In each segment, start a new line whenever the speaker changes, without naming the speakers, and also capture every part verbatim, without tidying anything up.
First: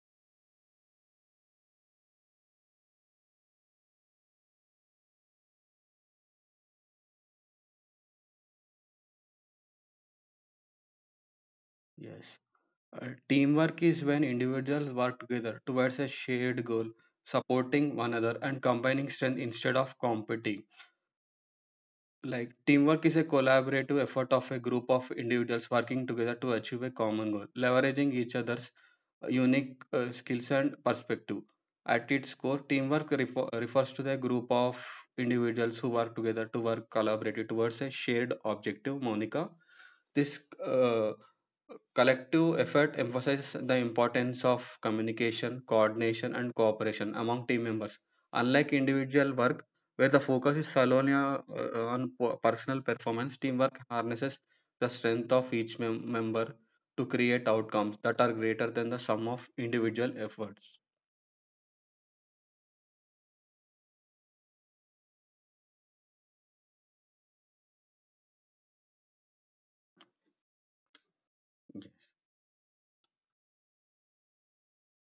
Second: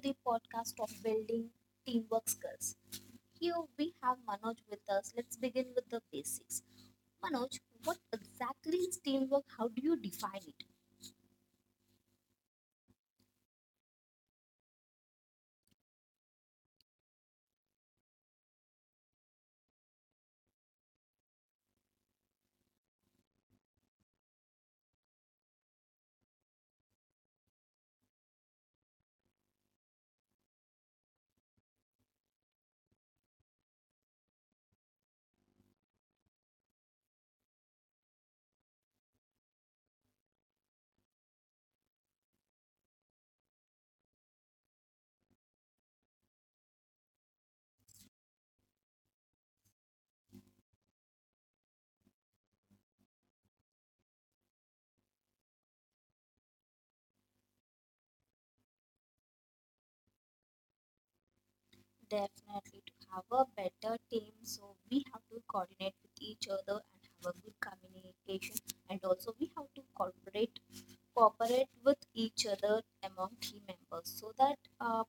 the podcast of Building Teamwork Skills. Here we have Manoj with us. Let's begin with the basics. Manoj, what exactly is teamwork? How do you define it?
Yes. Uh, teamwork is when individuals work together towards a shared goal, supporting one another and combining strength instead of competing. Like teamwork is a collaborative effort of a group of individuals working together to achieve a common goal, leveraging each other's uh, unique uh, skills and perspective. At its core, teamwork refo- refers to the group of individuals who work together to work collaboratively towards a shared objective, Monica. This uh, collective effort emphasizes the importance of communication, coordination, and cooperation among team members. Unlike individual work, where the focus is solely uh, on po- personal performance, teamwork harnesses the strength of each mem- member to create outcomes that are greater than the sum of individual efforts.
Definitely to have a better team, so we have to coordinate with each other and have a good communication and also we have to cooperate cooperate with
Yes.
each other among team members so that uh,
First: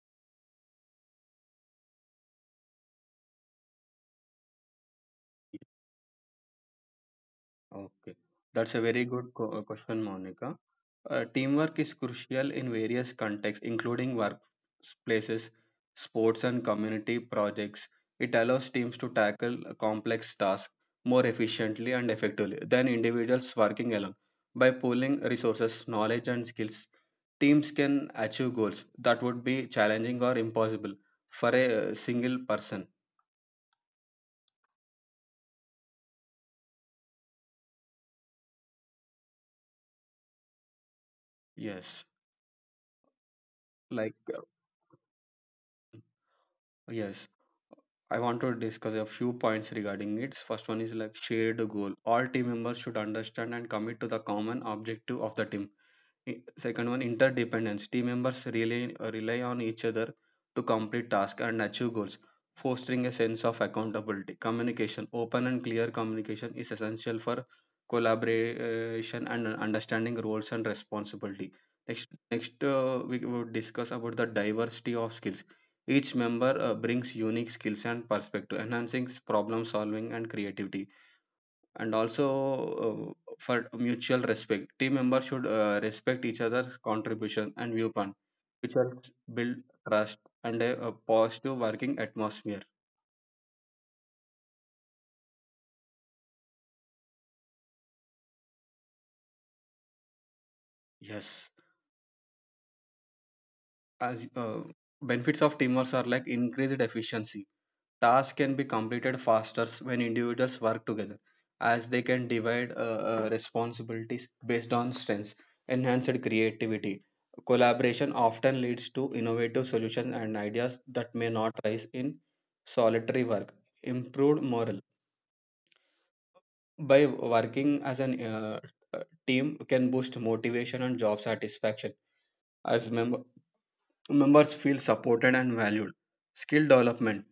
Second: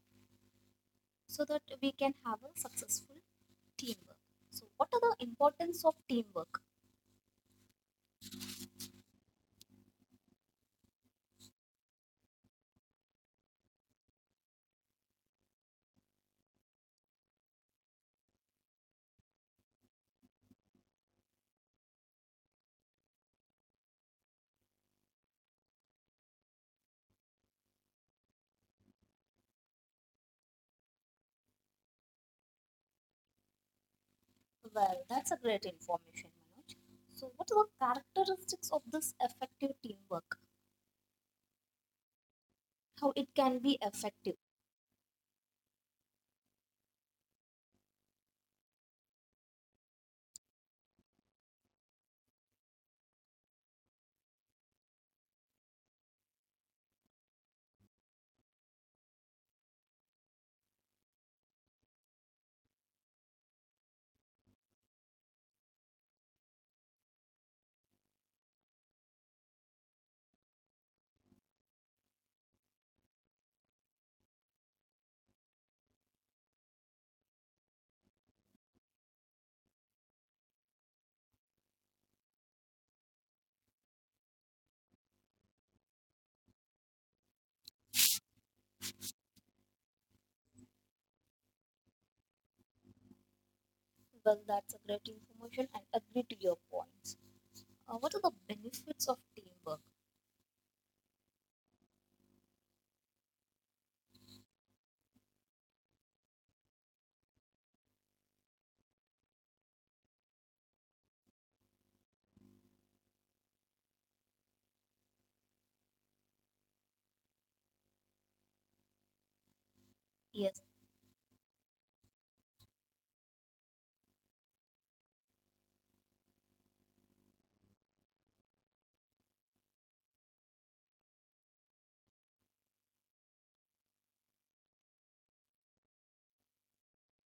so that we can have a successful teamwork. So what are the importance of teamwork?
Okay, that's a very good co- uh, question, Monica. Uh, teamwork is crucial in various contexts, including workplaces, sports, and community projects. It allows teams to tackle a complex tasks more efficiently and effectively than individuals working alone. By pooling resources, knowledge, and skills, teams can achieve goals that would be challenging or impossible for a uh, single person.
Well, that's a great information, Manoj. So, what are the characteristics of this effective teamwork?
Yes,
How it can be
like
effective?
Yes, I want to discuss a few points regarding it. First one is like shared goal. All team members should understand and commit to the common objective of the team. I- Second one, interdependence. Team members rely, uh, rely on each other to complete tasks and achieve goals, fostering a sense of accountability. Communication. Open and clear communication is essential for collaboration and understanding roles and responsibility. Next, next uh, we would discuss about the diversity of skills. Each member uh, brings unique skills and perspective, enhancing problem solving and creativity, and also uh, for mutual respect. Team members should uh, respect each other's contribution and viewpoint, which helps build trust and a, a positive working atmosphere.
Well, that's a great information and agree to your points. Uh, what are the benefits of teamwork?
Yes, as uh, benefits of teamwork are like increased efficiency, tasks can be completed faster when individuals work together, as they can divide uh, uh, responsibilities based on strengths. Enhanced creativity. Collaboration often leads to innovative solutions and
Yes.
ideas that may not rise in solitary work. Improved morale, by working as an uh, uh, team can boost motivation and job satisfaction as member members feel supported and valued. Skill development.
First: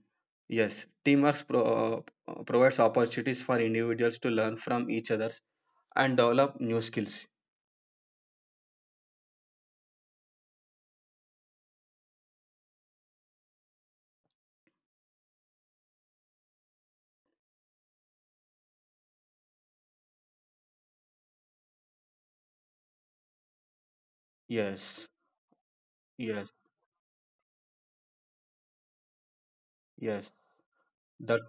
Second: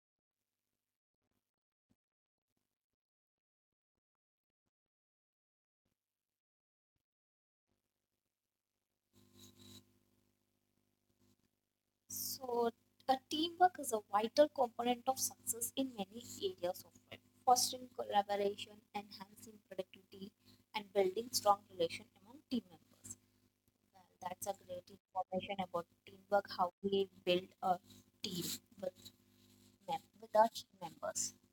Yes, teamwork pro- uh, provides opportunities for individuals to learn from each other and develop new skills.
So, a teamwork is a vital component of success in many areas of life, fostering collaboration, enhancing productivity, and building strong relation among team members. Well, that's a great
Yes,
information about teamwork,
yes,
how we build a team with, mem-
yes.
with our team members.
That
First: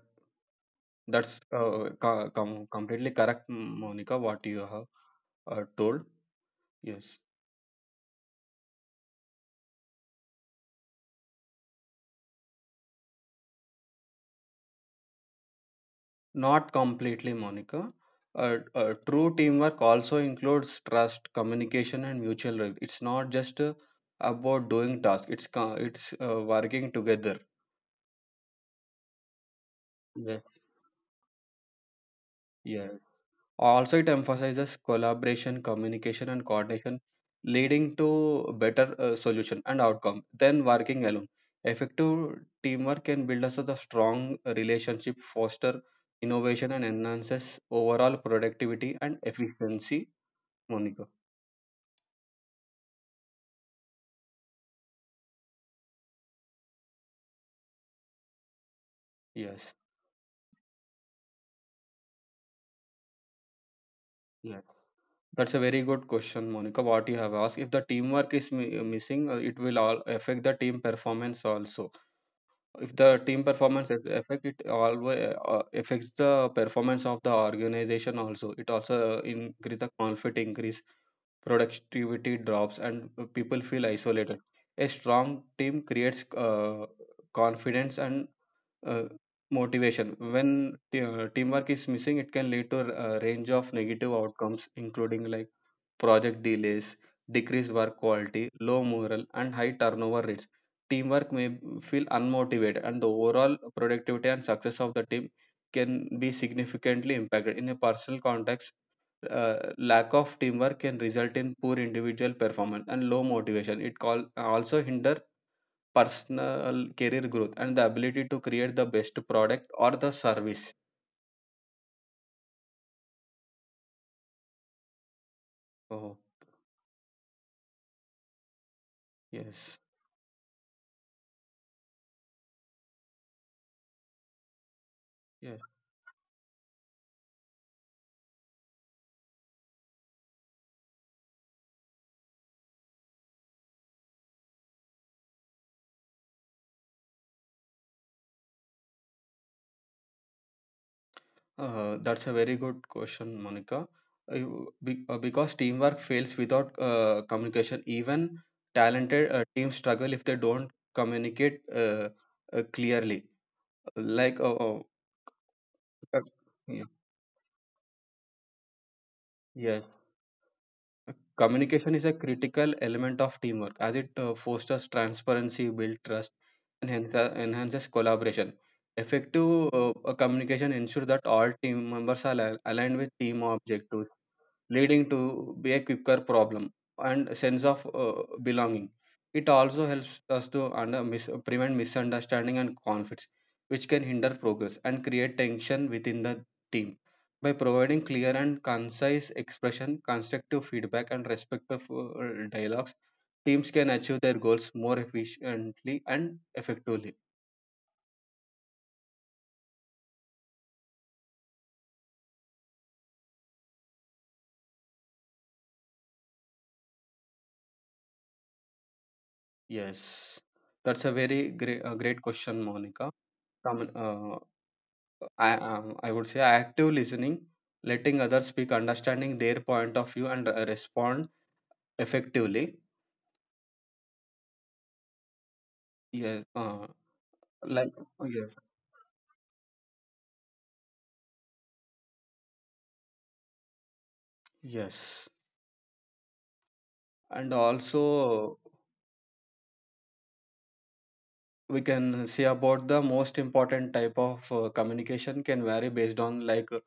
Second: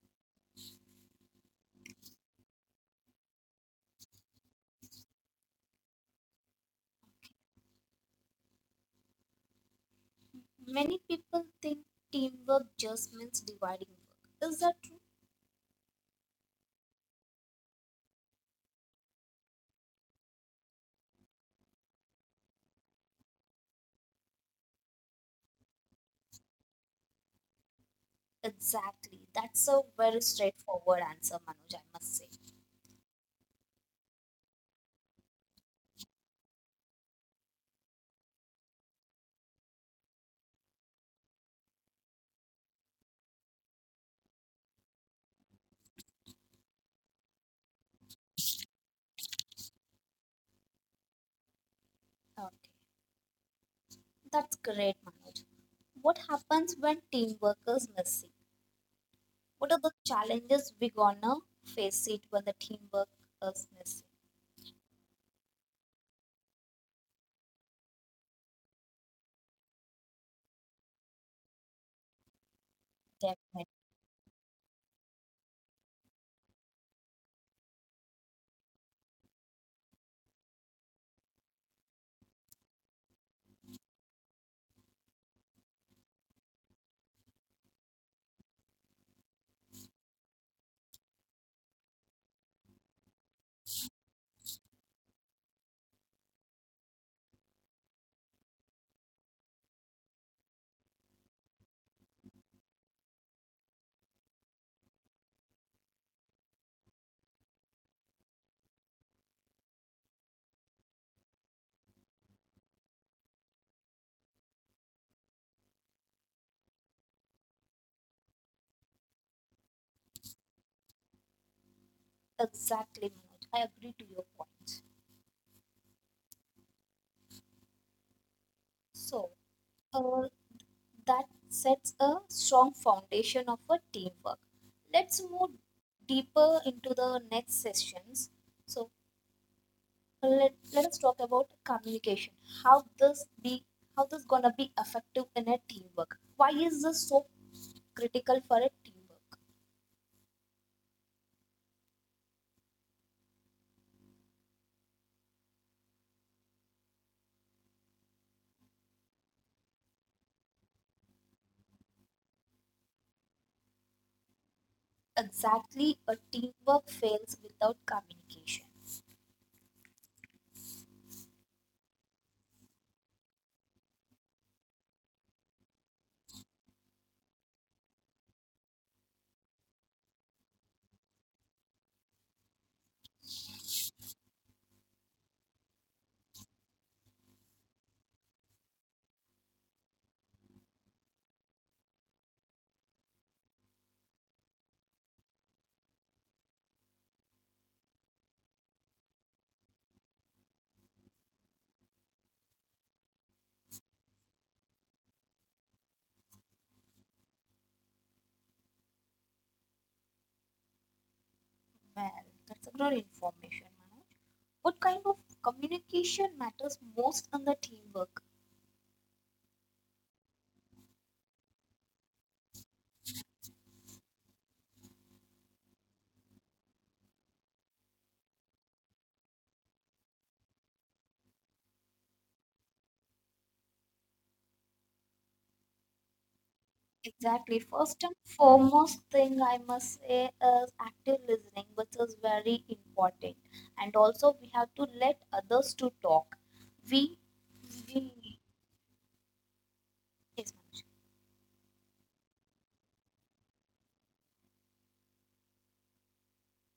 that's uh, co- com- completely correct, Monica. What you have uh, told. Yes,
Many people think teamwork just means dividing work. Is that true?
not completely, Monica. Uh, uh, true teamwork also includes trust, communication, and mutual. re- It's not just uh, about doing tasks. It's co- it's uh, working together.
Exactly. That's a very
Yeah.
straightforward answer, Manoj, I must say.
Yeah. Also, it emphasizes collaboration, communication, and coordination, leading to better uh, solution and outcome than working alone. Effective teamwork can build us a strong relationship, foster innovation, and enhances overall productivity and efficiency, Monica.
Okay. That's great, Manoj. What happens when teamwork is missing?
yes,
What are the challenges we gonna face it when the teamwork is missing?
yes, that's a very good question, Monica. What you have asked, if the teamwork is mi- missing, uh, it will all affect the team performance also. If the team
Definitely.
performance is affect, it always uh, affects the performance of the organization also. It also uh, increase the conflict, increase, productivity drops, and people feel isolated. A strong team creates uh, confidence and uh, motivation. When t- uh, teamwork is missing, it can lead to a range of negative outcomes including like project delays, decreased work quality, low morale, and high turnover rates. Teamwork may feel unmotivated, and the overall productivity and success of the team can be significantly impacted. In a personal context, uh, lack of teamwork can result in poor individual performance and low motivation. It call, also hinder personal career growth and the ability to create the best product or the service.
Exactly, Manoj. I agree to your point.
Oh,
So,
yes,
uh, that sets a strong foundation of a teamwork. Let's move
yes.
deeper into the next sessions. So let, let us talk about communication. How this be how this gonna be effective in a teamwork? Why is this so critical for a teamwork?
Uh, that's a very good question, Monica. Uh, you- be- uh, because teamwork fails without uh, communication. Even talented uh, teams struggle if they don't communicate uh, uh, clearly. Like, uh, uh,
Exactly, a
uh, yeah,
teamwork fails without communication.
yes, communication is a critical element of teamwork as it uh, fosters transparency, builds trust, and hence, uh, enhances collaboration. Effective uh, uh, communication ensures that all team members are al- aligned with team objectives, leading to be a quicker problem and sense of uh, belonging. It also helps us to under, mis- prevent misunderstanding and conflicts, which can hinder progress and create tension within the team. By providing clear and concise expression, constructive feedback, and respectful uh, dialogues, teams can achieve their goals more efficiently and effectively.
Well, that's a good information, Manoj. What kind of communication matters most in the teamwork?
Yes, that's a very great, uh, great question, Monica. Commun- uh, I um, I would say active listening, letting others speak, understanding their point of view, and uh, respond effectively. Yeah, uh,
Exactly.
like
First and
yeah,
foremost thing I must say is active listening, which is very important. And also we have to let
yes,
others to talk. We
and
we
also
yes, Manoj.
we can say about the most important type of uh, communication can vary based on like uh,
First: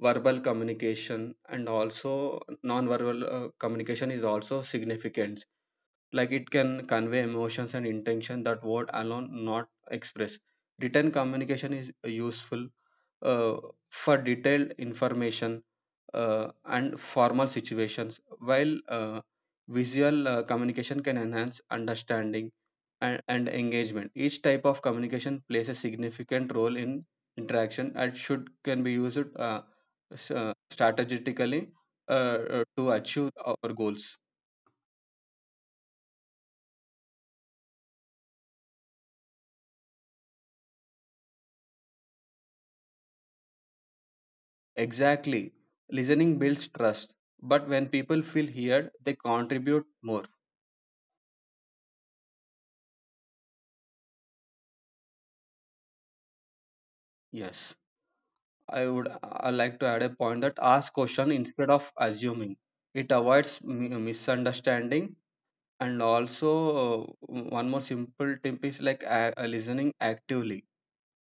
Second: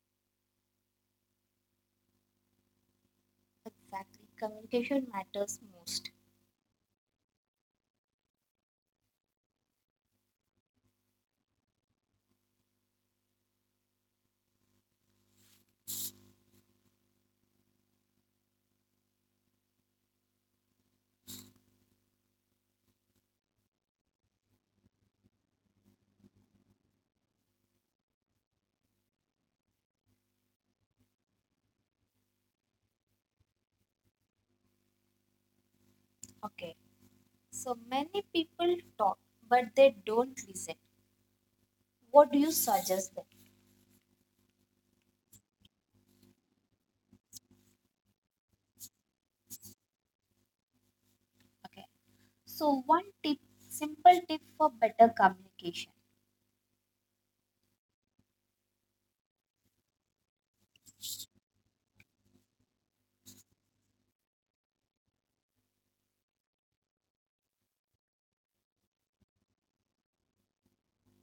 verbal communication, and also non-verbal uh, communication is
Exactly.
also
Communication
significant,
matters most.
like it can convey emotions and intention that word alone not express. Written communication is useful uh, for detailed information uh, and formal situations, while uh, visual uh, communication can enhance understanding and and engagement. Each type of communication plays a significant role in interaction and should can be used uh, s- uh, strategically uh, uh, to achieve our goals.
Okay. So many people talk, but they don't listen. What do you suggest then?
Exactly. Listening builds trust. But when people feel heard, they contribute more.
Okay. So one tip, simple tip for better communication.
Yes. I would I like to add a point that ask question instead of assuming. It avoids mi- misunderstanding. And also uh, one more simple tip is like a- uh, listening actively.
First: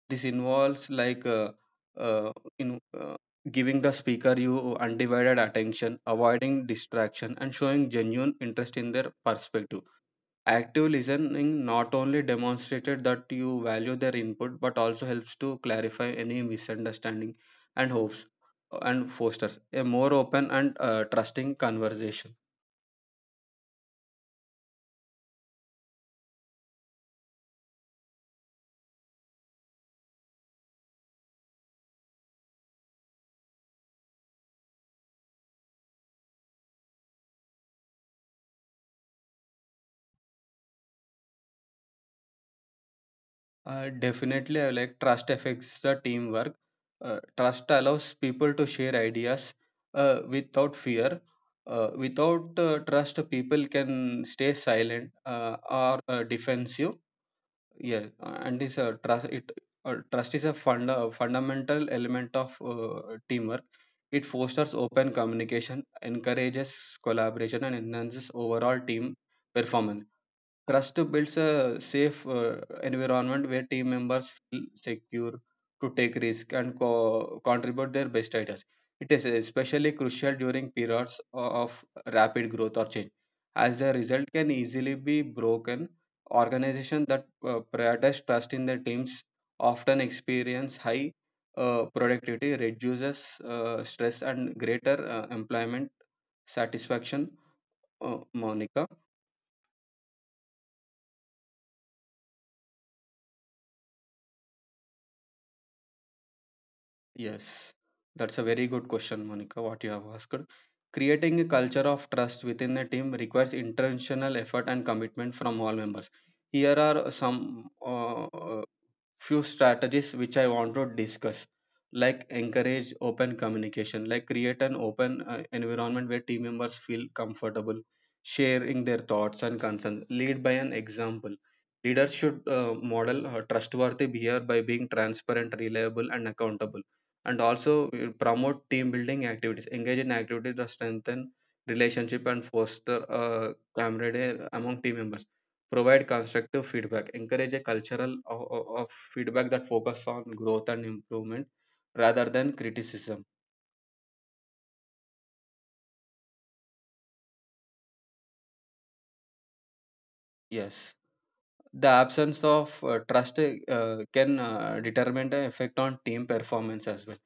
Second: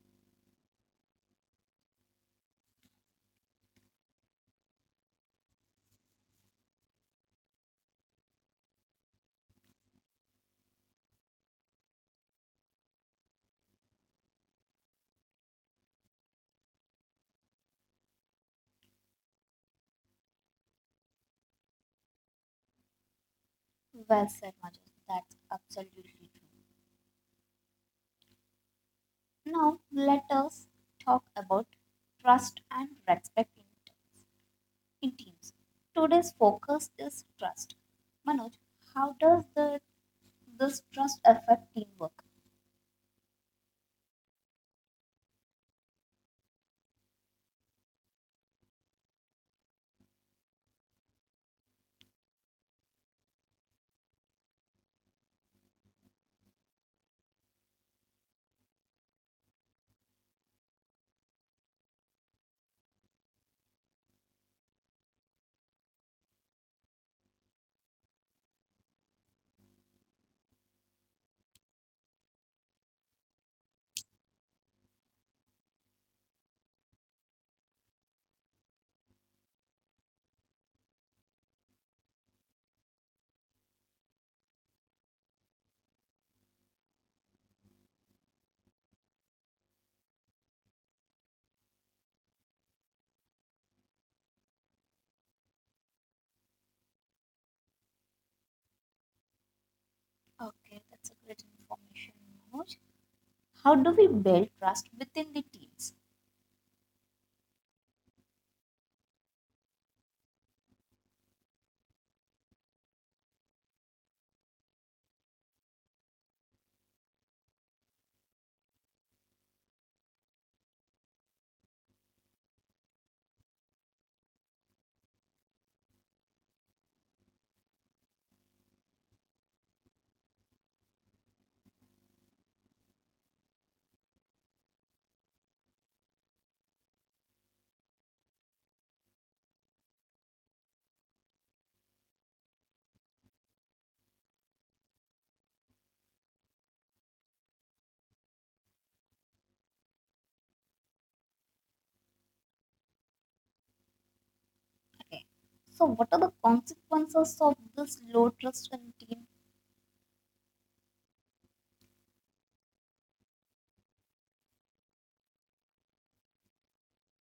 This involves like uh, uh, in uh, giving the speaker you undivided attention, avoiding distraction, and showing genuine interest in their perspective. Active listening not only demonstrated that you value their input but also helps to clarify any misunderstanding and hopes uh, and fosters a more open and uh, trusting conversation.
Well said, Manoj. That's absolutely true. Now, let us talk about trust and respect in, in teams. Today's focus is trust. Manoj, how does the this trust affect teamwork?
Uh, definitely, I like trust affects the teamwork. Uh, trust allows people to share ideas uh, without fear. Uh, without uh, trust, people can stay silent uh, or uh, defensive. Yeah, uh, and this uh, trust it uh, Trust is a funda fundamental element of uh, teamwork. It fosters open communication, encourages collaboration, and enhances overall team performance. Trust builds a safe uh, environment where team members feel secure to take risk and co- contribute their best ideas. It is especially crucial during periods of rapid growth or change, as the result can easily be broken. Organizations that uh, prioritize trust in their teams often experience high uh, productivity, reduces uh, stress, and greater uh, employment satisfaction, Uh, Monica.
Okay, that's a great information, Manoj. How do we build trust within the teams?
Yes, that's a very good question, Monica, what you have asked. Creating a culture of trust within a team requires intentional effort and commitment from all members. Here are some uh, few strategies which I want to discuss, like encourage open communication, like create an open uh, environment where team members feel comfortable sharing their thoughts and concerns. Lead by an example, leaders should uh, model uh, trustworthy behavior by being transparent, reliable, and accountable. And also uh, promote team building activities, engage in activities that strengthen relationship and foster uh, camaraderie among team members. Provide constructive feedback. Encourage a cultural of, of feedback that focus on growth and improvement rather than criticism.
Okay. So, what are the consequences of this low trust in team?
Yes, the absence of uh, trust uh, can uh, determine the effect on team performance as well.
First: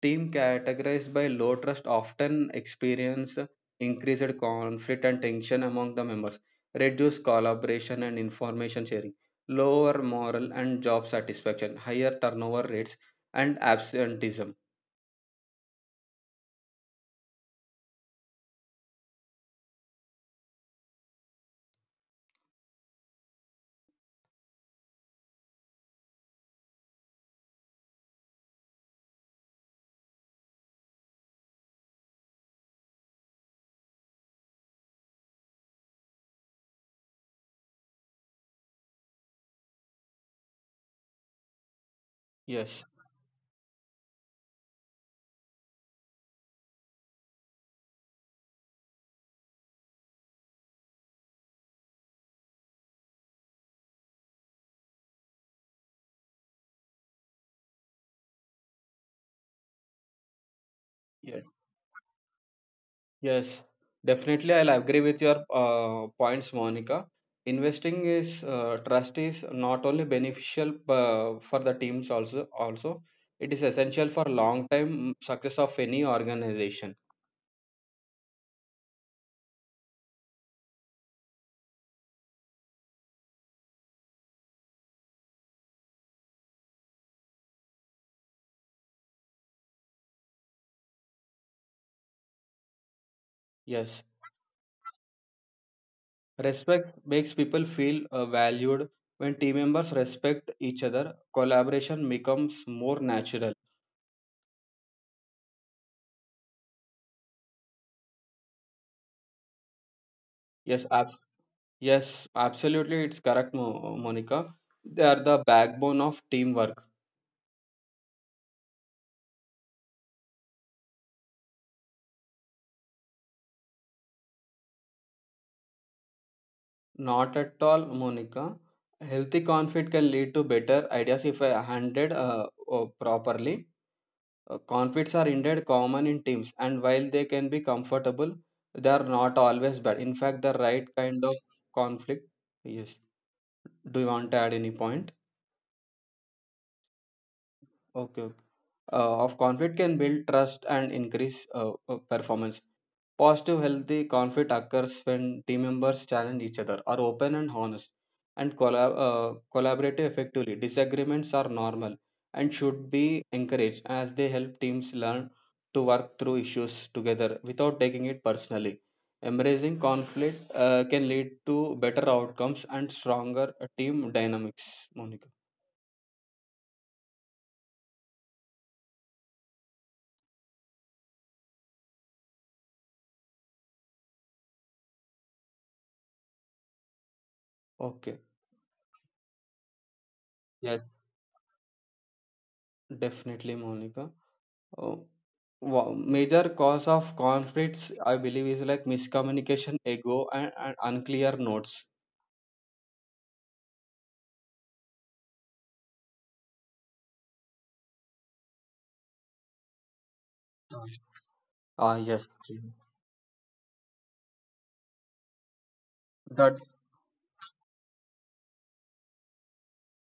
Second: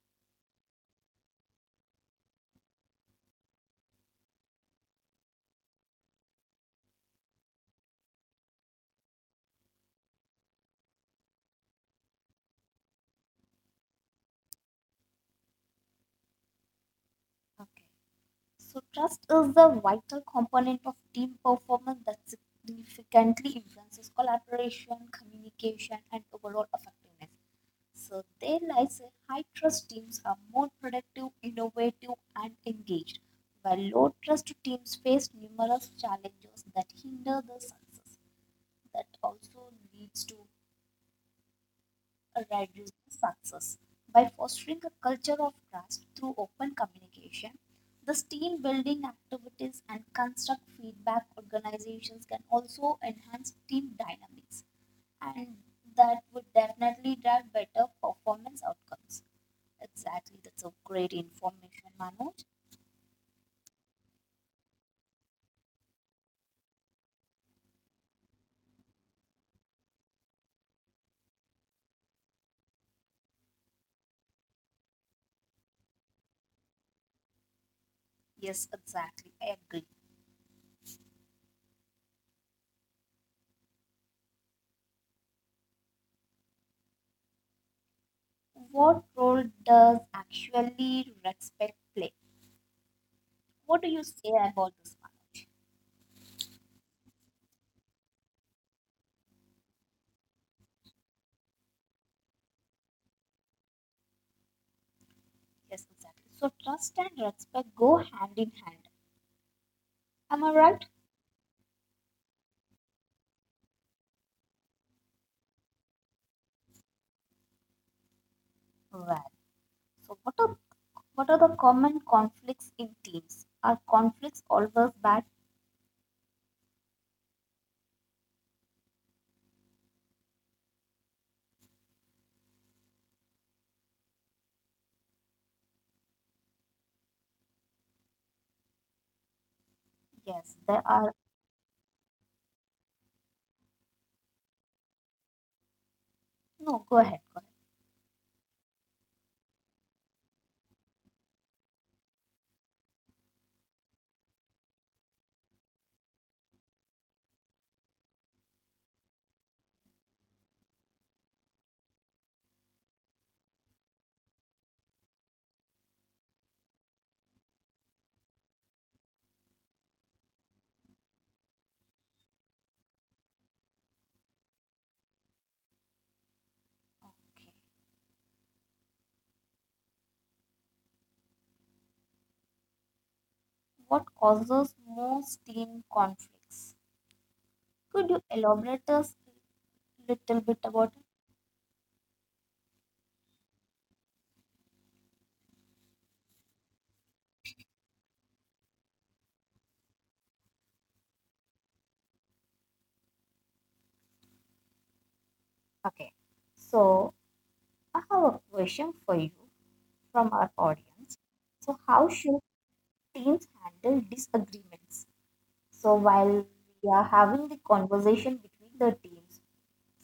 Team categorized by low trust often experience increased conflict and tension among the members, reduced collaboration and information sharing, lower moral and job satisfaction, higher turnover rates, and absenteeism.
Okay. So trust is the vital component of team performance that significantly influences collaboration, communication, and overall effectiveness. So they lies say high trust teams are more productive, innovative, and engaged, while low trust teams face numerous challenges that hinder the success. That also leads to
Yes.
reduce success. By fostering a culture of trust through open communication, this team building activities and construct feedback organizations can also enhance team dynamics and that would definitely drive better performance outcomes. Exactly, that's a great
Yes.
information, Manoj.
Yes, definitely. I'll agree with your uh, points, Monica. Investing is uh, trust is not only beneficial uh, for the teams, also also it is essential for long time success of any organization.
Yes, exactly, I agree. What role does actually respect play? What do you
Yes,
say about this, Manoj?
respect makes people feel uh, valued. When team members respect each other, collaboration becomes more natural.
Yes, exactly. So trust and respect go hand in hand. Am I
Yes,
right?
ab- yes, absolutely. It's correct, Mo Monica. They are the backbone of teamwork.
Well, so what are what are the common conflicts in teams? Are conflicts always bad?
Not at all, Monica. Healthy conflict can lead to better ideas if uh, handled uh, uh, properly. Uh, conflicts are indeed common in teams, and while they can be comfortable, they are not always bad. In fact, the
Yes, there
right
are.
kind of conflict. Yes. Do you want to add any point?
No, go ahead. Go ahead.
Okay. okay. Uh, of conflict can build trust and increase uh, uh, performance. Positive, healthy conflict occurs when team members challenge each other, are open and honest, and collab- uh, collaborate effectively. Disagreements are normal and should be encouraged as they help teams learn to work through issues together without taking it personally. Embracing conflict uh, can lead to better outcomes and stronger uh, team dynamics, Monica.
Okay. What causes most team conflicts? Could
Okay.
you elaborate us little bit
Yes,
about it?
definitely, Monica. Uh, wa- Major cause of conflicts, I believe, is like miscommunication, ego, and and unclear notes.
Okay. So I have a question for you from our audience. So
Ah,
how
yes.
should teams handle disagreements? So while
That
we are having the conversation between the teams,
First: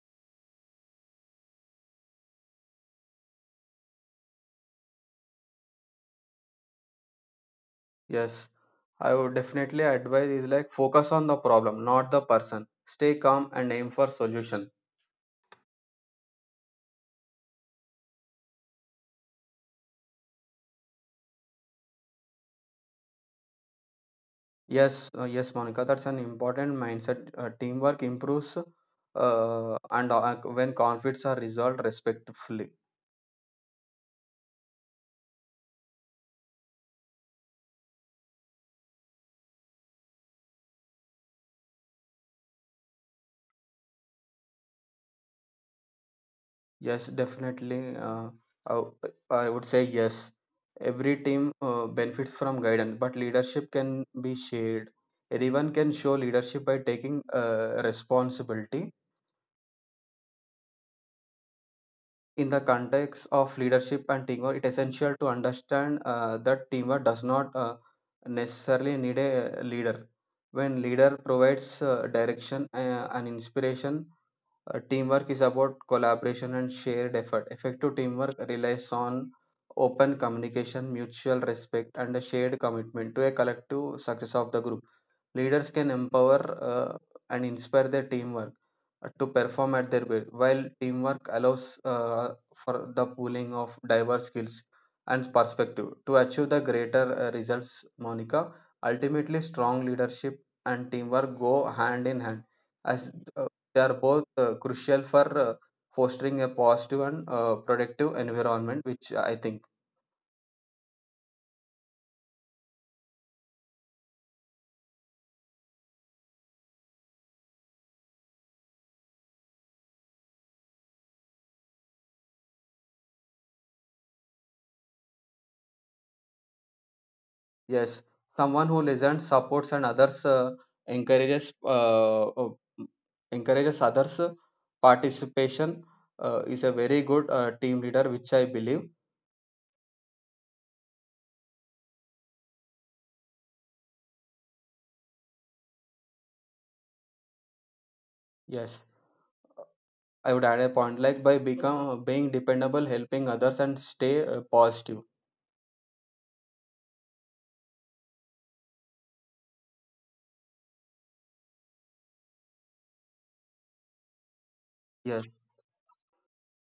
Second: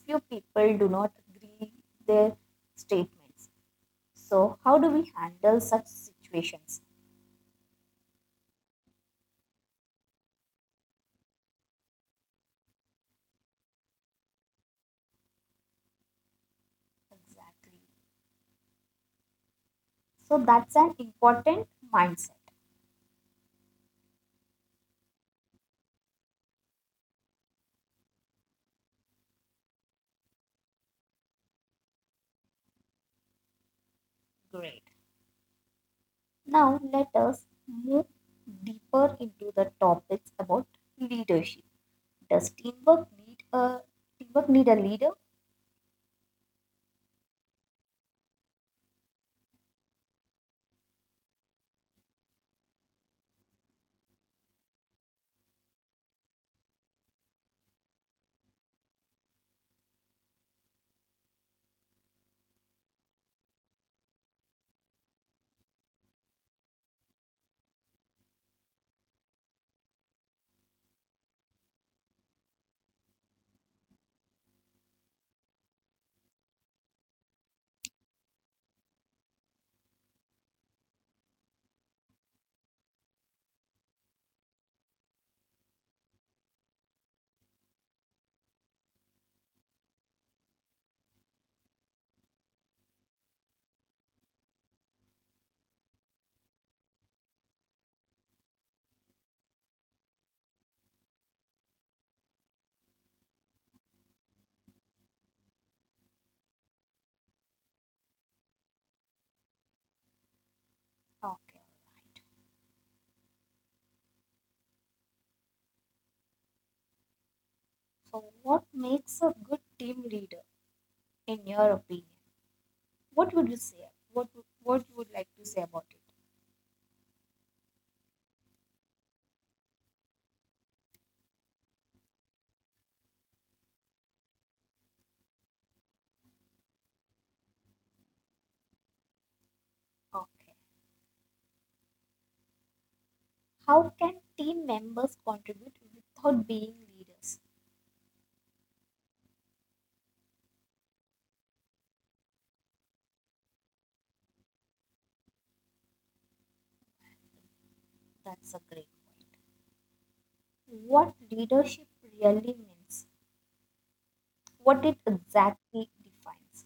few people do not agree their statements. So how do we handle such situations?
Yes, I would definitely advise is like focus on the problem, not the person. Stay calm and aim for solution.
Exactly. So that's an important mindset.
Yes, uh, yes, Monica, that's an important mindset. Uh, teamwork improves, uh, and uh, when conflicts are resolved respectfully.
Great. Now let us move deeper into the topics about leadership. Does teamwork need a teamwork need a leader?
Yes, definitely. Uh, I, I would say yes. Every team uh, benefits from guidance, but leadership can be shared. Everyone can show leadership by taking uh, responsibility. In the context of leadership and teamwork, it is essential to understand uh, that teamwork does not uh, necessarily need a leader. When leader provides uh, direction uh, and inspiration, Uh, teamwork is about collaboration and shared effort. Effective teamwork relies on open communication, mutual respect, and a shared commitment to a collective success of the group. Leaders can empower uh, and inspire their teamwork uh, to perform at their best, while teamwork allows uh, for the pooling of diverse skills and perspective to achieve the greater uh, results. Monica, ultimately, strong leadership and teamwork go hand in hand as uh, they are both uh, crucial for uh, fostering a positive and uh, productive environment, which I think.
Okay. So what makes a good team leader in your opinion? What would you say? What would- what you would like to say about it?
Yes, someone who listens, supports, and others uh, encourages uh, uh, encourages others uh, participation uh, is a very good uh, team leader, which I believe.
Okay. How can team members contribute without being leaders?
Yes, I would add a point like by become uh, being dependable, helping others, and stay uh, positive.
That's a great point. What leadership really means, what it
Yes,
exactly defines.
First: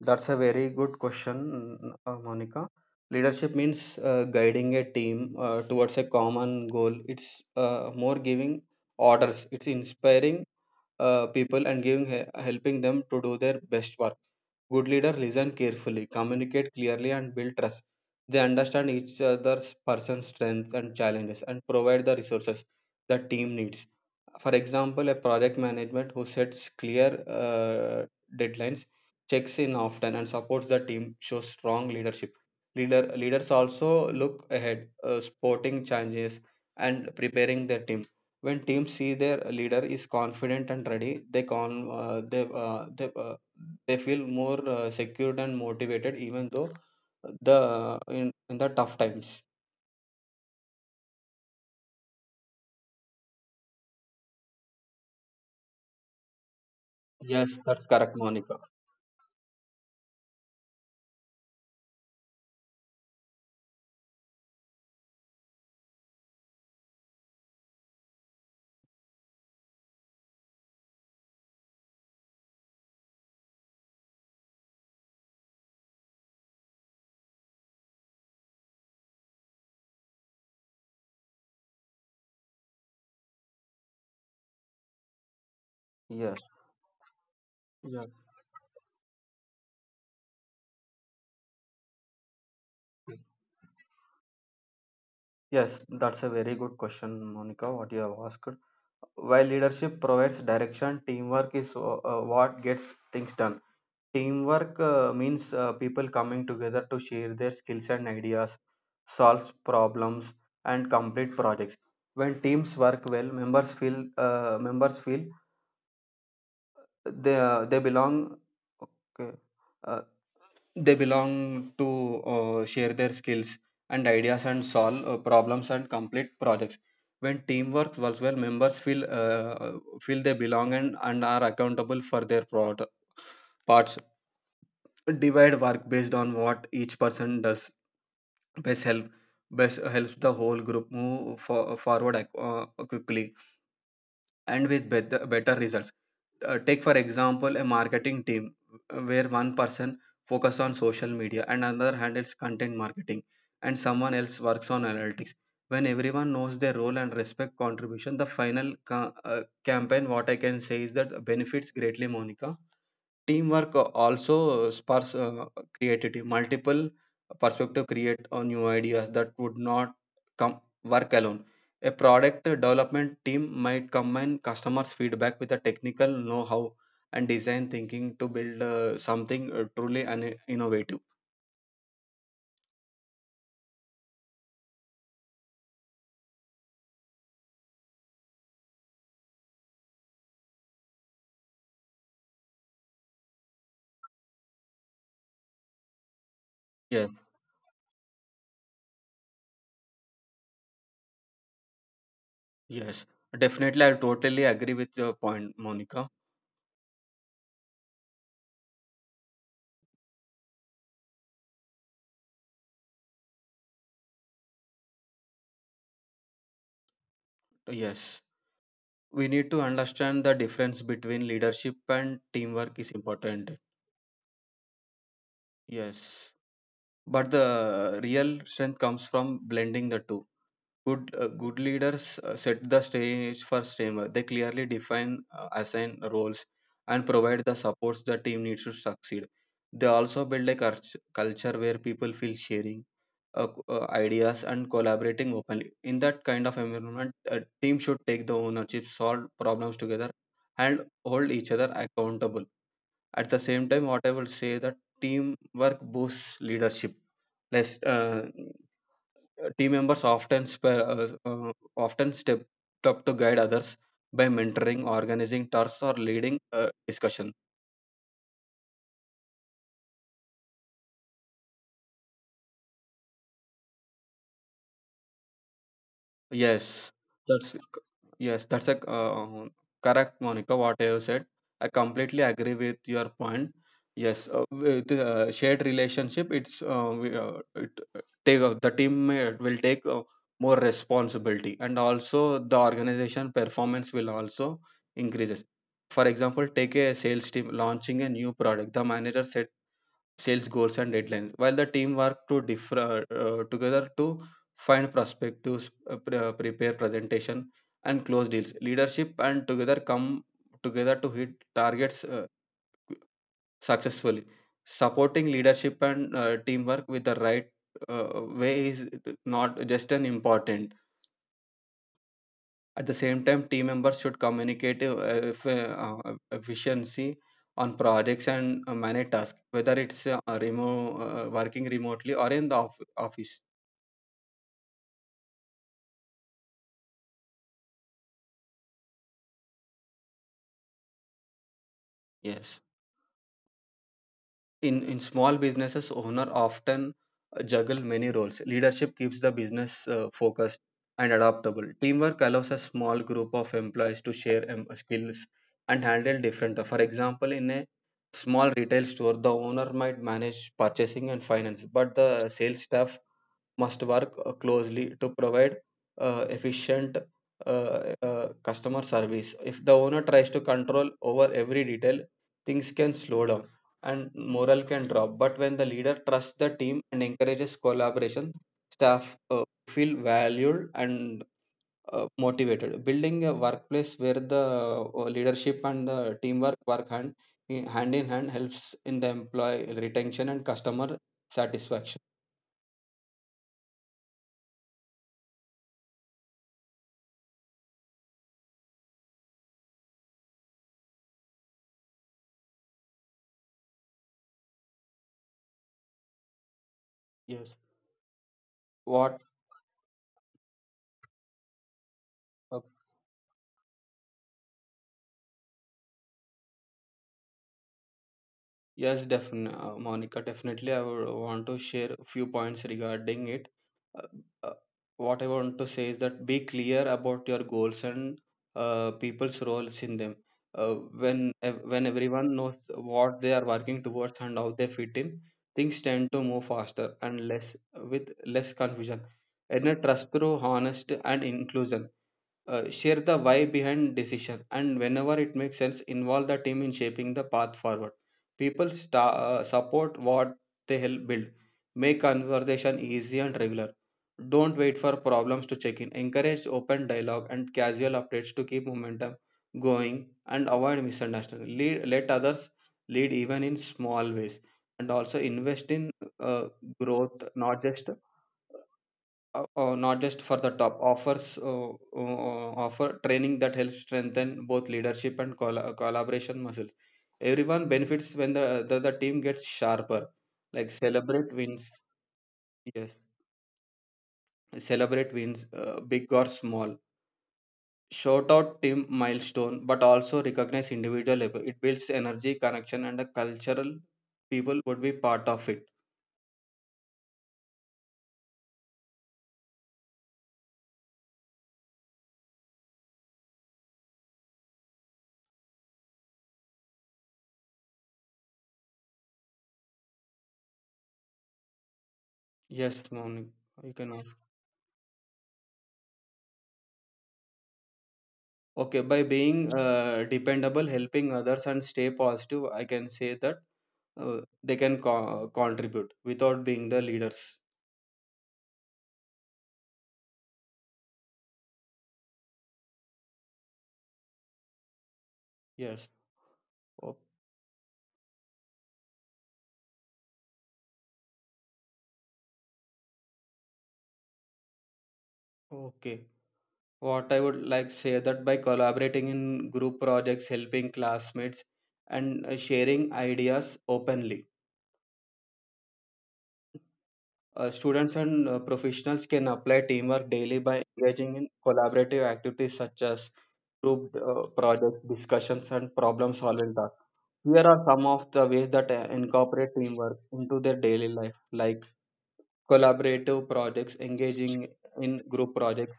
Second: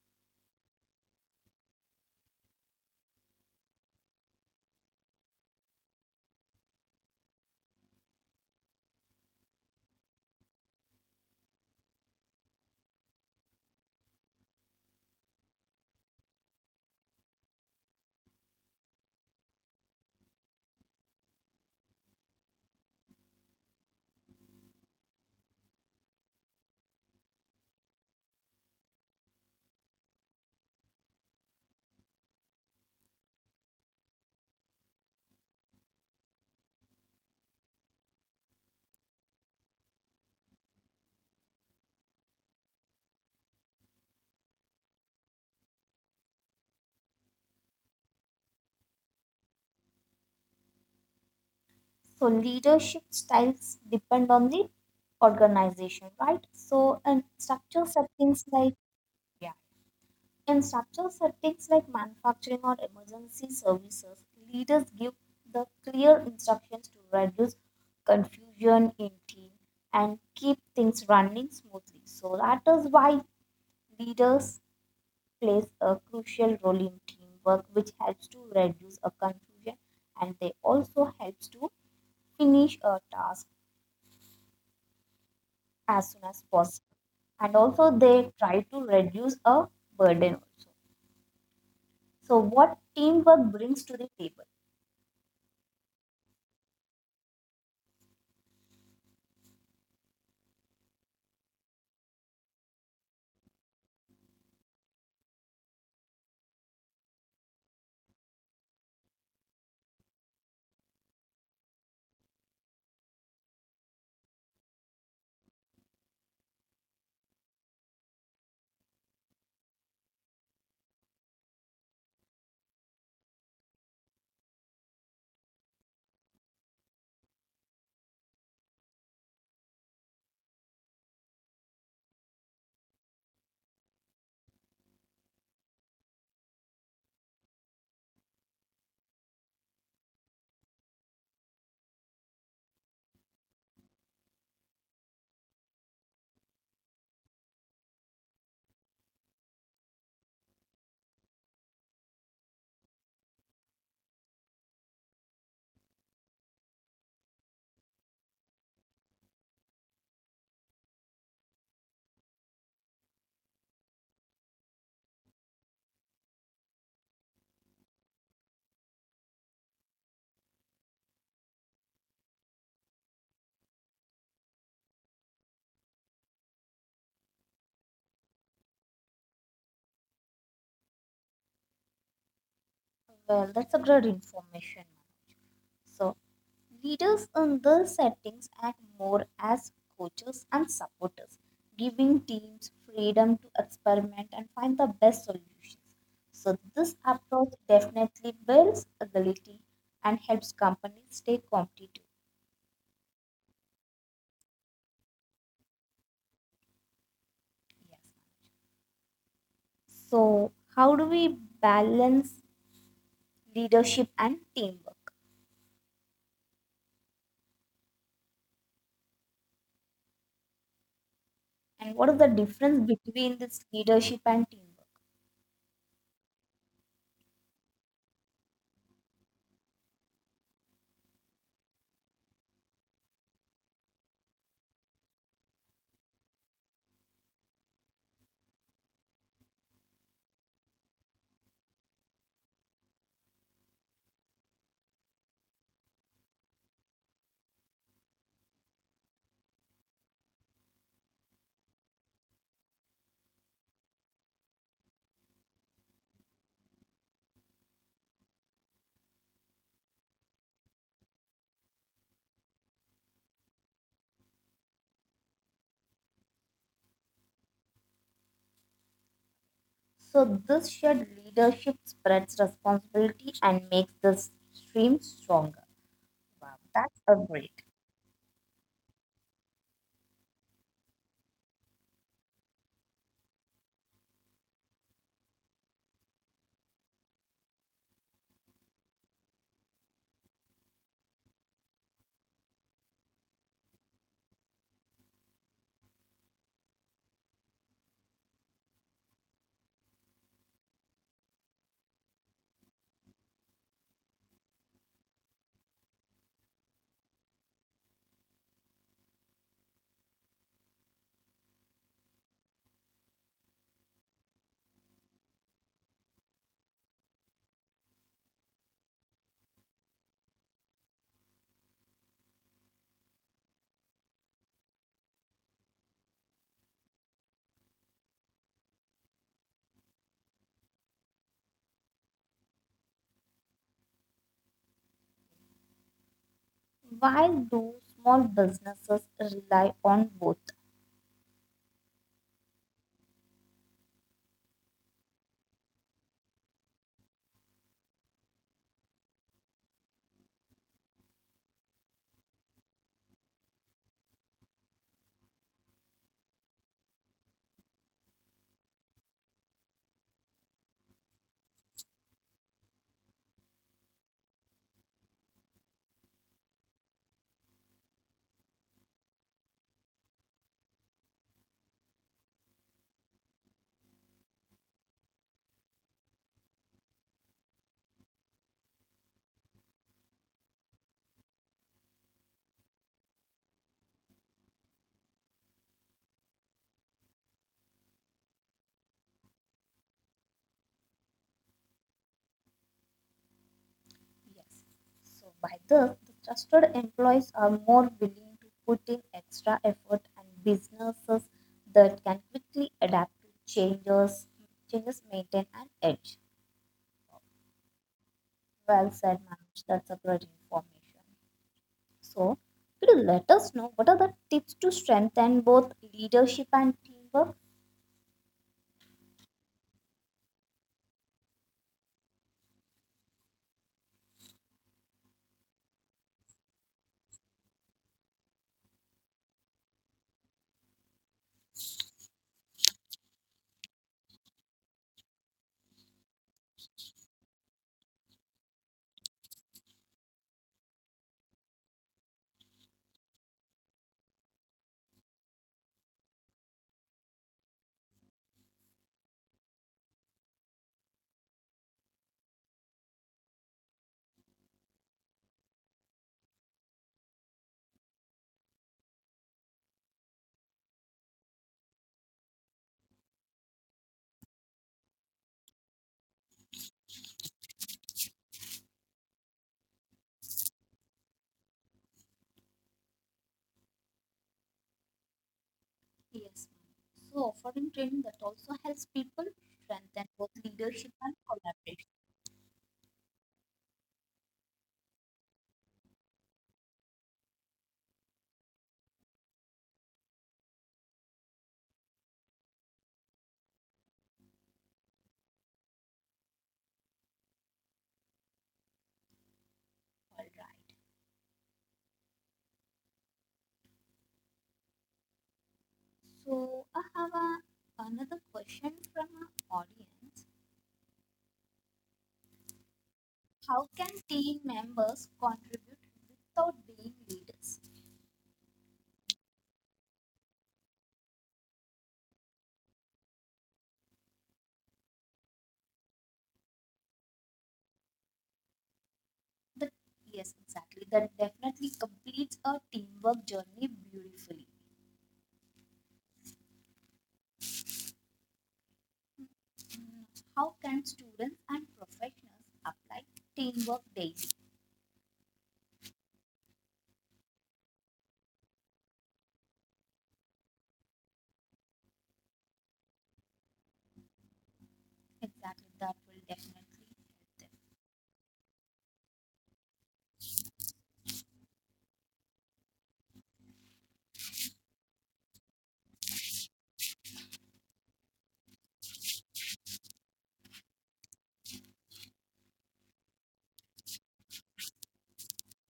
that's a very good question, uh, Monica. Leadership means uh, guiding a team uh, towards a common goal. It's uh, more giving orders. It's inspiring uh, people and giving he- helping them to do their best work. Good leader listen carefully, communicate clearly, and build trust. They understand each other's person's strengths and challenges and provide the resources the team needs. For example, a project management who sets clear uh, deadlines, checks in often, and supports the team shows strong leadership. Leader, leaders also look ahead, uh, supporting changes and preparing their team. When teams see their leader is confident and ready, they con uh, they uh, they, uh, they feel more uh, secured and motivated, even though the in, in the tough times.
So leadership styles depend on the organization, right? So and
Yes,
structure
that's correct,
settings
Monica.
like yeah. In structural settings like manufacturing or emergency services, leaders give the clear instructions to reduce confusion in team and keep things running smoothly. So that is why leaders plays a crucial role in teamwork, which helps to reduce a confusion and they also helps to finish a task as soon as
Yes,
possible. And also
yes.
they try to reduce a burden also. So what teamwork brings to the table?
Yes, that's a very good question, Monica, what you have asked. While leadership provides direction, teamwork is uh, uh, what gets things done. Teamwork uh, means uh, people coming together to share their skills and ideas, solve problems, and complete projects. When teams work well, members feel uh, members feel they uh, they belong. Okay. uh, they belong to uh, share their skills and ideas and solve uh, problems and complete projects. When teamwork works well, members feel uh, feel they belong, and, and are accountable for their prod- parts. Divide work based on what each person does best help best helps the whole group move for, forward ac- uh, quickly and with better, better results. Uh, take for example a marketing team uh, where one person focuses on social media and another handles content marketing and someone else works on analytics. When everyone knows their role and respect contribution, the final ca- uh, campaign, what I can say, is that benefits greatly, Monica. Teamwork also sparks uh, creativity. Multiple perspective create uh, new ideas that would not come work alone. A product development team might combine customers' feedback with a technical know-how and design thinking to build uh, something uh, truly an innovative.
Well, that's a great information. So, leaders in these settings act more as coaches and supporters, giving teams freedom to experiment and find the best solutions. So, this
Yes,
approach definitely builds agility and helps companies stay competitive.
yes, definitely. I totally agree with your point, Monica.
Yes. So, how do we balance leadership and teamwork?
Yes, we need to understand the difference between leadership
And what
and
is the
teamwork
difference
is
between
important.
this leadership and teamwork?
Yes, but the real strength comes from blending the two. Good uh, good leaders uh, set the stage for streamer. They clearly define uh, assign roles and provide the supports the team needs to succeed. They also build a cult- culture where people feel sharing uh, c- uh, ideas and collaborating openly. In that kind of environment, a team should take the ownership, solve problems together, and hold each other accountable. At the same time, what I will say that teamwork boosts leadership. Less uh, Team members often spare, uh, uh, often step up to guide others by mentoring, organizing tasks, or leading uh, discussions.
So this shared leadership spreads responsibility and makes the stream stronger. Wow,
Yes,
that's a
that's
great.
yes, that's a uh, correct, Monica. What you said, I completely agree with your point. Yes, uh, with uh, shared relationship, it's uh, we, uh, it uh, take uh, the team uh, will take uh, more responsibility, and also the organization performance will also increases. For example, take a sales team launching a new product. The manager sets sales goals and deadlines while the team work to differ uh, together to find prospectives, uh, pre- uh, prepare presentation and close deals. Leadership and together come together to hit targets uh, successfully. Supporting leadership and uh, teamwork with the right uh, way is not just an important. At the same time, team members should communicate uh, if, uh, uh, efficiency on projects and uh, manage tasks, whether it's uh, remote, uh, working remotely or in the off- office.
While those small businesses rely on both.
Yes, in in small businesses, owner often uh, juggle many roles. Leadership keeps the business uh, focused and adaptable. Teamwork allows a small group of employees to share em- skills and handle different. uh, For example, in a small retail store, the owner might manage purchasing and finance, but the sales staff must work uh, closely to provide uh, efficient uh, uh, customer service. If the owner tries to control over every detail, things can slow down and morale can drop. But when the leader trusts the team and encourages collaboration, staff uh, feel valued and uh, motivated. Building a workplace where the uh, leadership and the teamwork work hand in, hand in hand helps in the employee retention and customer satisfaction.
Yes. So by this, the trusted employees are more willing to put in extra effort and businesses that can quickly adapt to changes, changes maintain an edge.
Yes.
Well
What?
said, Manoj. That's a great information. So, could you let us know what are the tips to strengthen both leadership and teamwork?
Yes, definitely, uh, Monica. Definitely, I would want to share a few points regarding it. Uh, uh, what I want to say is that be clear about your goals and uh, people's roles in them. Uh, when ev- when everyone knows what they are working towards and how they fit in, things tend to move faster and less with less confusion. And a trust through honesty and inclusion, uh, share the why behind decision, and whenever it makes sense, involve the team in shaping the path forward. People sta uh, support what they help build. Make conversation easy and regular. Don't wait for problems to check in. Encourage open dialogue and casual updates to keep momentum going and avoid misunderstanding. Lead, let others lead even in small ways, and also invest in uh, growth. Not just uh, uh, not just for the top offers. Uh, uh, Offer training that helps strengthen both leadership and colla collaboration
Yes.
muscles.
Ma'am. So,
Everyone
offering
benefits
training
when
that
the,
also
the the
helps
team
people
gets sharper,
strengthen both
like
leadership and
celebrate wins.
collaboration.
Yes, celebrate wins, uh, big or small. Shout out team milestone, but also recognize individual effort. It builds energy, connection, and a cultural people would be part of it.
All right. So, I have a, another question from our audience.
Yes, Maunik, you
How can
can.
team members contribute without being leaders?
Okay, by being uh, dependable, helping others, and stay positive, I can say that uh, they can co- contribute without being the leaders.
The, yes, exactly. That definitely completes a teamwork journey beautifully.
Yes. O-
Mm, how can students and professionals apply teamwork daily?
Okay. What I would like say that by collaborating in group projects, helping classmates, and uh, sharing ideas openly.
Exactly, that will definitely help
Uh,
them.
students and uh, professionals can apply teamwork daily by engaging in collaborative activities such as group uh, projects, discussions, and problem solving tasks. Here are some of the ways that uh, incorporate teamwork into their daily life, like collaborative projects, engaging in group projects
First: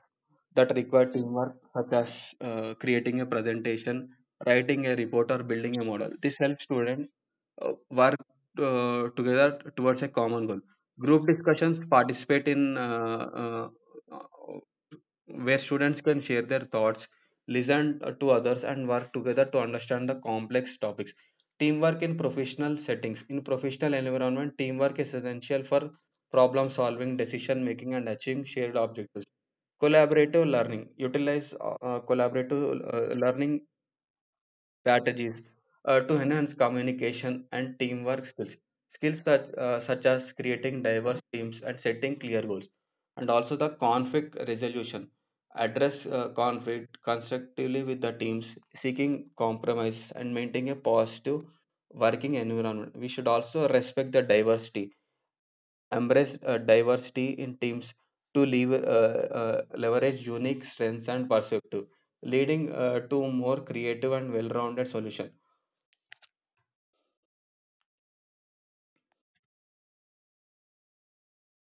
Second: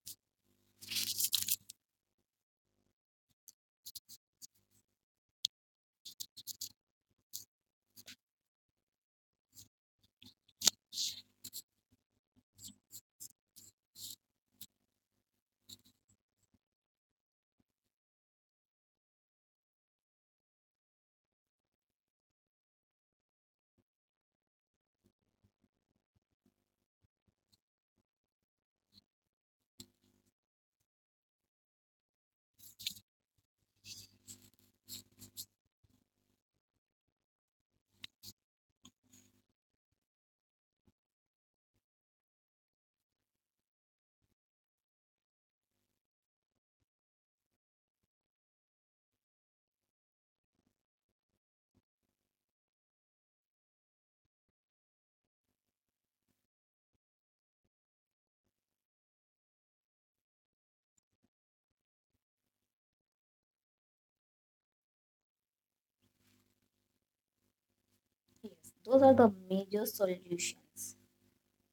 that require teamwork, such as uh, creating a presentation, writing a report, or building a model. This helps students uh, work uh, together towards a common goal. Group discussions, participate in uh, uh, where students can share their thoughts, listen to others, and work together to understand the complex topics. Teamwork in professional settings. In professional environment, teamwork is essential for problem solving, decision making, and achieving shared objectives. Collaborative learning. Utilize uh, uh, collaborative uh, learning strategies uh, to enhance communication and teamwork skills. Skills such, uh, such as creating diverse teams and setting clear goals, and also the conflict resolution. Address uh, conflict constructively with the teams, seeking compromise and maintaining a positive working environment. We should also respect the diversity, embrace uh, diversity in teams to lever, uh, uh, leverage unique strengths and perspective, leading uh, to more creative and well rounded solutions.
Yes, those are the major solutions.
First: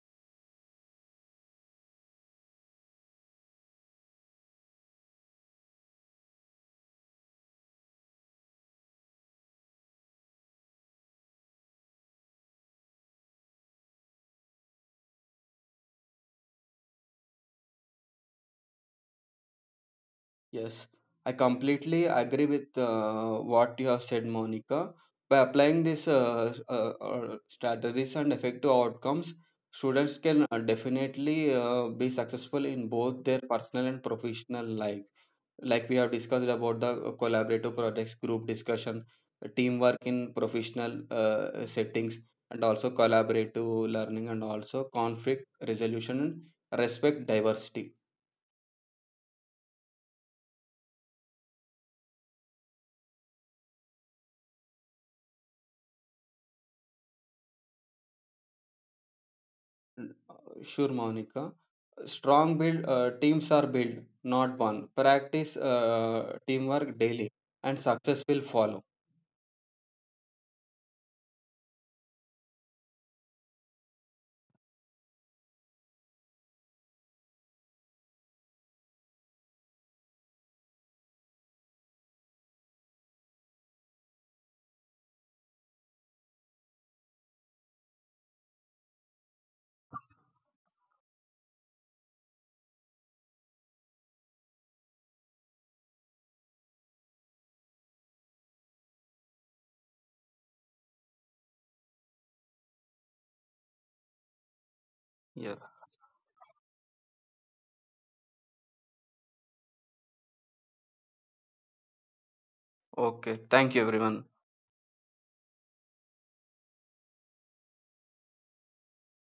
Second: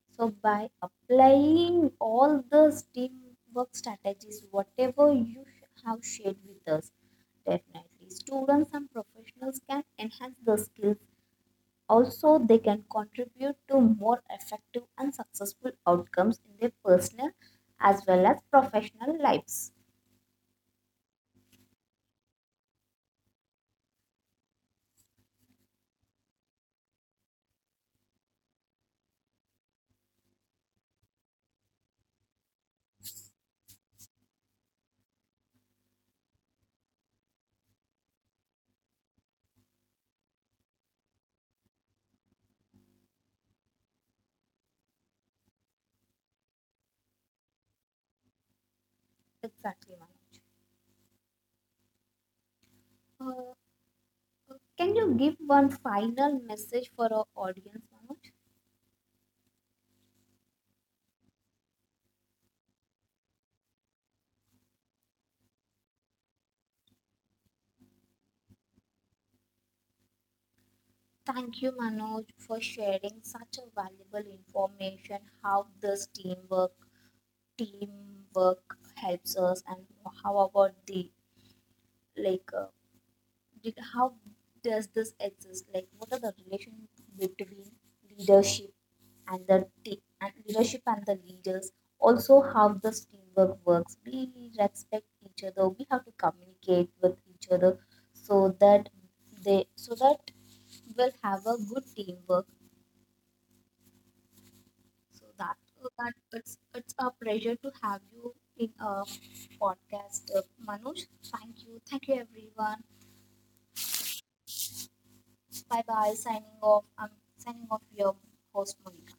So by applying all the teamwork strategies, whatever you sh- have shared with us, definitely students and professionals can enhance the skills. Also, they can contribute to more effective and successful outcomes in their personal as well as professional lives.
Yes, I completely agree with uh, what you have said, Monica. By applying these uh, uh, uh, strategies and effective outcomes, students can uh, definitely uh, be successful in both their personal and professional life. Like we have discussed about the uh, collaborative projects, group discussion, teamwork in professional uh, settings, and also collaborative learning, and also conflict resolution and respect diversity.
Exactly, Manoj. Uh, uh, can you give one final message for our audience, Manoj?
Sure, Monica. Strong build uh, teams are built, not one. Practice uh, teamwork daily, and success will follow.
Thank you, Manoj, for sharing such a valuable information how this teamwork teamwork helps us and how about the like uh, did, how does this exist? Like, what are the relation between leadership and the team, and leadership and the leaders? Also, how this teamwork works. We respect each other. We have to communicate with each other so that they so that we'll have a good teamwork. So that
Yeah.
so that it's it's a pleasure to have you in a podcast, uh, Manoj. Thank you, thank you, everyone.
Okay. Thank you, everyone.
Bye bye. Signing off. I'm signing off your host Monica.